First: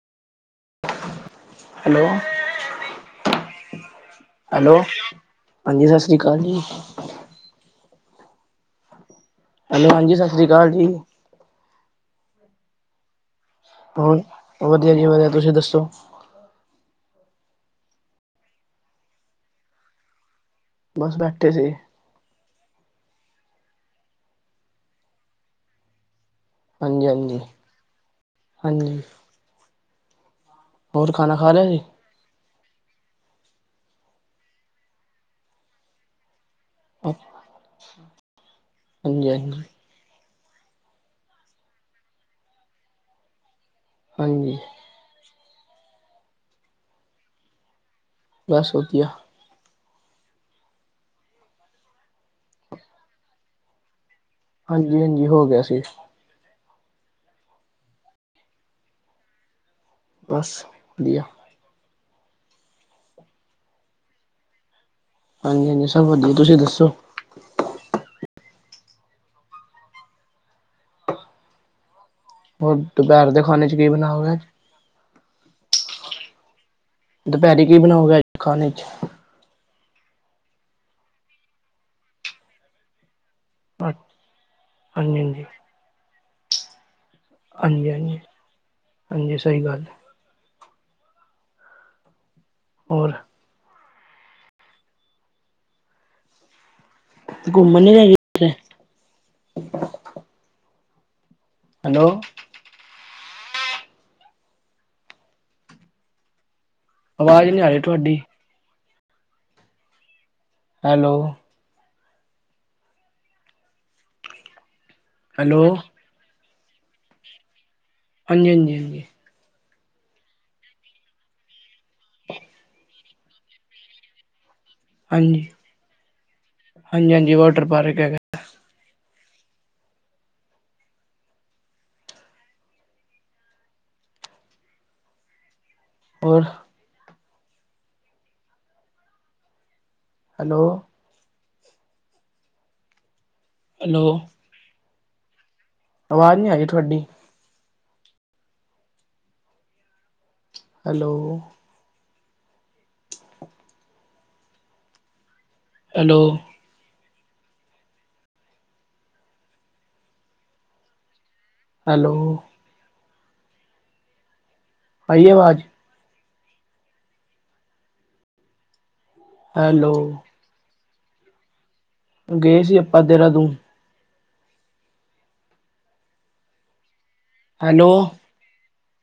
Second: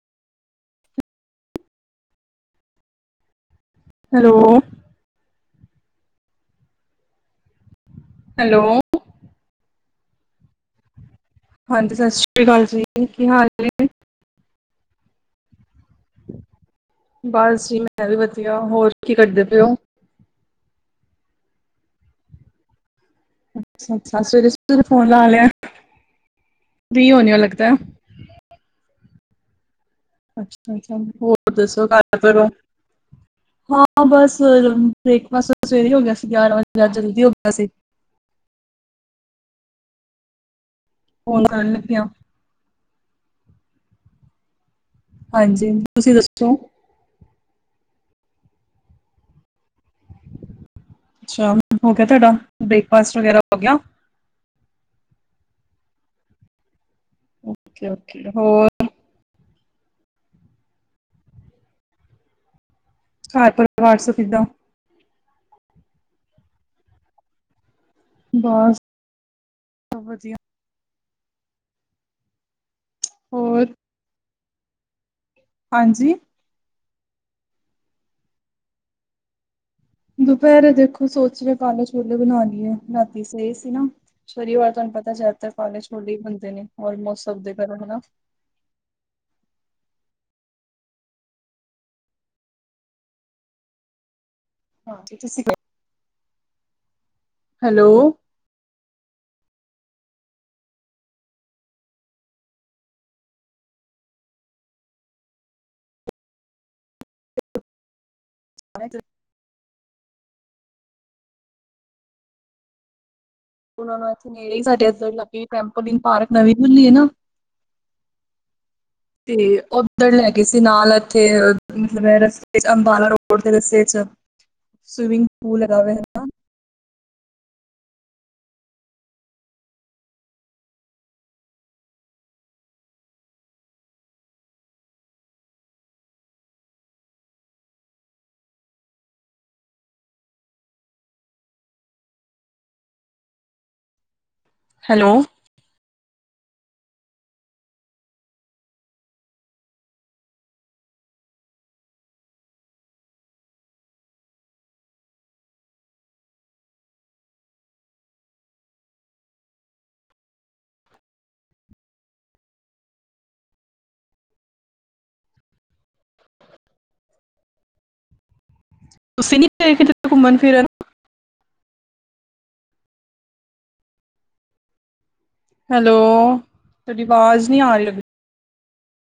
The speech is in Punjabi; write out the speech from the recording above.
ਹੈਲੋ ਹੈਲੋ ਹਾਂਜੀ ਸਤਿ ਸ੍ਰੀ ਅਕਾਲ ਜੀ ਹੈਲੋ ਹੈਲੋ ਹਾਂਜੀ ਸਤਿ ਸ਼੍ਰੀ ਅਕਾਲ ਜੀ ਹਾਂਜੀ ਸਤਿ ਸ਼੍ਰੀ ਅਕਾਲ ਜੀ ਕੀ ਹਾਲ ਜ ਹੋਰ ਵਧੀਆ ਜੀ ਵਧੀਆ ਤੁਸੀਂ ਦੱਸੋ ਬਸ ਜੀ ਮੈਂ ਵੀ ਵਧੀਆ ਹੋਰ ਕੀ ਕਰਦੇ ਪਏਓ ਬਸ ਬੈਠੇ ਸੀ। ਅੱਛਾ ਅੱਛਾ, ਸਵੇਰੇ ਸੁੱਤੇ ਫੋਨ ਲਾ ਲਿਆ। ਫ੍ਰੀ ਹਾਂਜੀ ਹੋਣੇ ਹਾਂਜੀ, ਹੋ ਲੱਗਦਾ ਹਾਂਜੀ। ਅੱਛਾ ਅੱਛਾ, ਖਾਣਾ ਖਾ ਹੋਰ ਲਿਆ ਜੀ ਦੱਸੋ ਕਰ ਹਾਂ ਬਸ, ਬ੍ਰੇਕਫਾਸਟ ਸਵੇਰੇ ਹੋ ਗਿਆ ਸੀ ਗਿਆਰਾਂ ਵਜੇ ਅੱਜ ਜਲਦੀ ਹੋ ਗਿਆ ਸੀ ਹਾਂਜੀ ਹਾਂਜੀ। ਫੋਨ ਕਰਨ ਲੱਗਿਆ ਹਾਂਜੀ। ਹਾਂਜੀ, ਤੁਸੀਂ ਦੱਸੋ? ਬਸ ਵਧੀਆ। ਅੱਛਾ ਹੋ ਗਿਆ ਤੁਹਾਡਾ, ਬ੍ਰੇਕਫਾਸਟ ਵਗੈਰਾ ਹੋ ਗਿਆ? ਹਾਂਜੀ ਹਾਂਜੀ, ਹੋ ਗਿਆ ਸੀ। ਓਕੇ ਓਕੇ, ਹੋਰ ਬਸ, ਵਧੀਆ। ਕਰ ਪਰਿਵਾਰ ਸ ਕਿੱਦਾਂ? ਹਾਂਜੀ ਹਾਂਜੀ ਸਭ ਵਧੀਆ, ਤੁਸੀਂ ਦੱਸੋ? ਬਸ, ਸਬ ਵਧੀਆ। ਹੋਰ, ਦੁਪਹਿਰ ਦੇ ਹੋਰ ਖਾਣੇ 'ਚ ਕੀ ਬਣਾਓਗੇਂ? ਹਾਂਜੀ? ਦੁਪਹਿਰੀ ਕੀ ਬਣਾਓਗੇ, ਅੱਜ ਖਾਣੇ 'ਚ? ਦੁਪਹਿਰੇ ਦੇਖੋ ਸੋਚ ਰਏ ਆਂ, ਕਾਲੇ ਛੋਲੇ ਬਣਾਉਾਨਣੀ ਹੈ ਰਾਤੀ ਸਹੀ ਨਾ ਹਾਂਜੀ ਸ਼ਨੀਵਾਰ ਤੁਹਾਨੂੰ ਪਤਾ, ਹਾਂਜੀ ਜ਼ਿਆਦਾਤਰ ਕਾਲਜ ਹੋਲੇ ਬੁੰਦੇ ਨੇ ਲਮੋਸਟ ਹਾਂਜੀ ਹਾਂਜੀ, ਹਾਂਜੀ ਸਹੀ ਗੱਲ। ਹੋਰ, ਹਾਂਜੀ ਤੁਸੀਂ ਘੁੰਮਣ ਹੈਲੋ ਨੀ ਗਏ? ਹੈਲੋ, ਆਵਾਜ਼ ਨਹੀਂ ਆ ਰਹੀ ਤੁਹਾਡੀ [unintelligible] ਹੈਲੋ, ਉਹ ਇੱਥੇ ਨੇੜੇ ਹੀ, ਸਾਡੇ ਇੱਧ ਲੱ ਹੈਲੋ ਟੈਂਪਲਿੰਗ ਪਾਰਕ ਨਵੀਂ ਹੁੰਲੀ ਹੈ ਨਾ ਹਾਂਜੀ ਹਾਂਜੀ, ਹਾਂਜੀ। ਤੇ ਉਓਧਰ ਲੈ ਗਏ ਸੀ ਨਾਲ ਇੱਥੇ, ਮਤਲਬ ਰਸਤੇ 'ਚ ਅੰਬਾਲਾ ਰੋਡ ਦੇ ਰਸਤੇ 'ਚ ਸਵਿਮਿੰਗ ਹਾਂਜੀ ਪੂਲ ਲਗਾ ਹੈ, ਹਨਾ। ਹਾਂਜੀ ਹਾਂਜੀ, ਵਾਟਰ ਪਾਰਕ ਹੈਗਾ। ਹੋਰ? Hello, hello. ਹੈਲੋ। ਆਵਾਜ਼ ਨਹੀਂ ਆ ਰਹੀ ਥੁਹਾਡੀ। ਹੈਲੋ। ਹੈਲੋ। ਹੈਲੋ। ਆਈਏ ਆਵਾਜ਼? ਤੁਸੀਂ ਨੀ ਗਏ, ਹੈਲੋ ਕਿਤੇ ਘੁੰਮਣ- ਫਿਰਨ? ਗਏ ਸੀ ਆਪਾਂ ਦੇਰਾਦੂਨ। ਹੈਲੋ ਤੁਹਾਡੀ ਆਵਾਜ਼ ਨੀ ਆ ਰੀ ਲੱਗ ਹੈਲੋ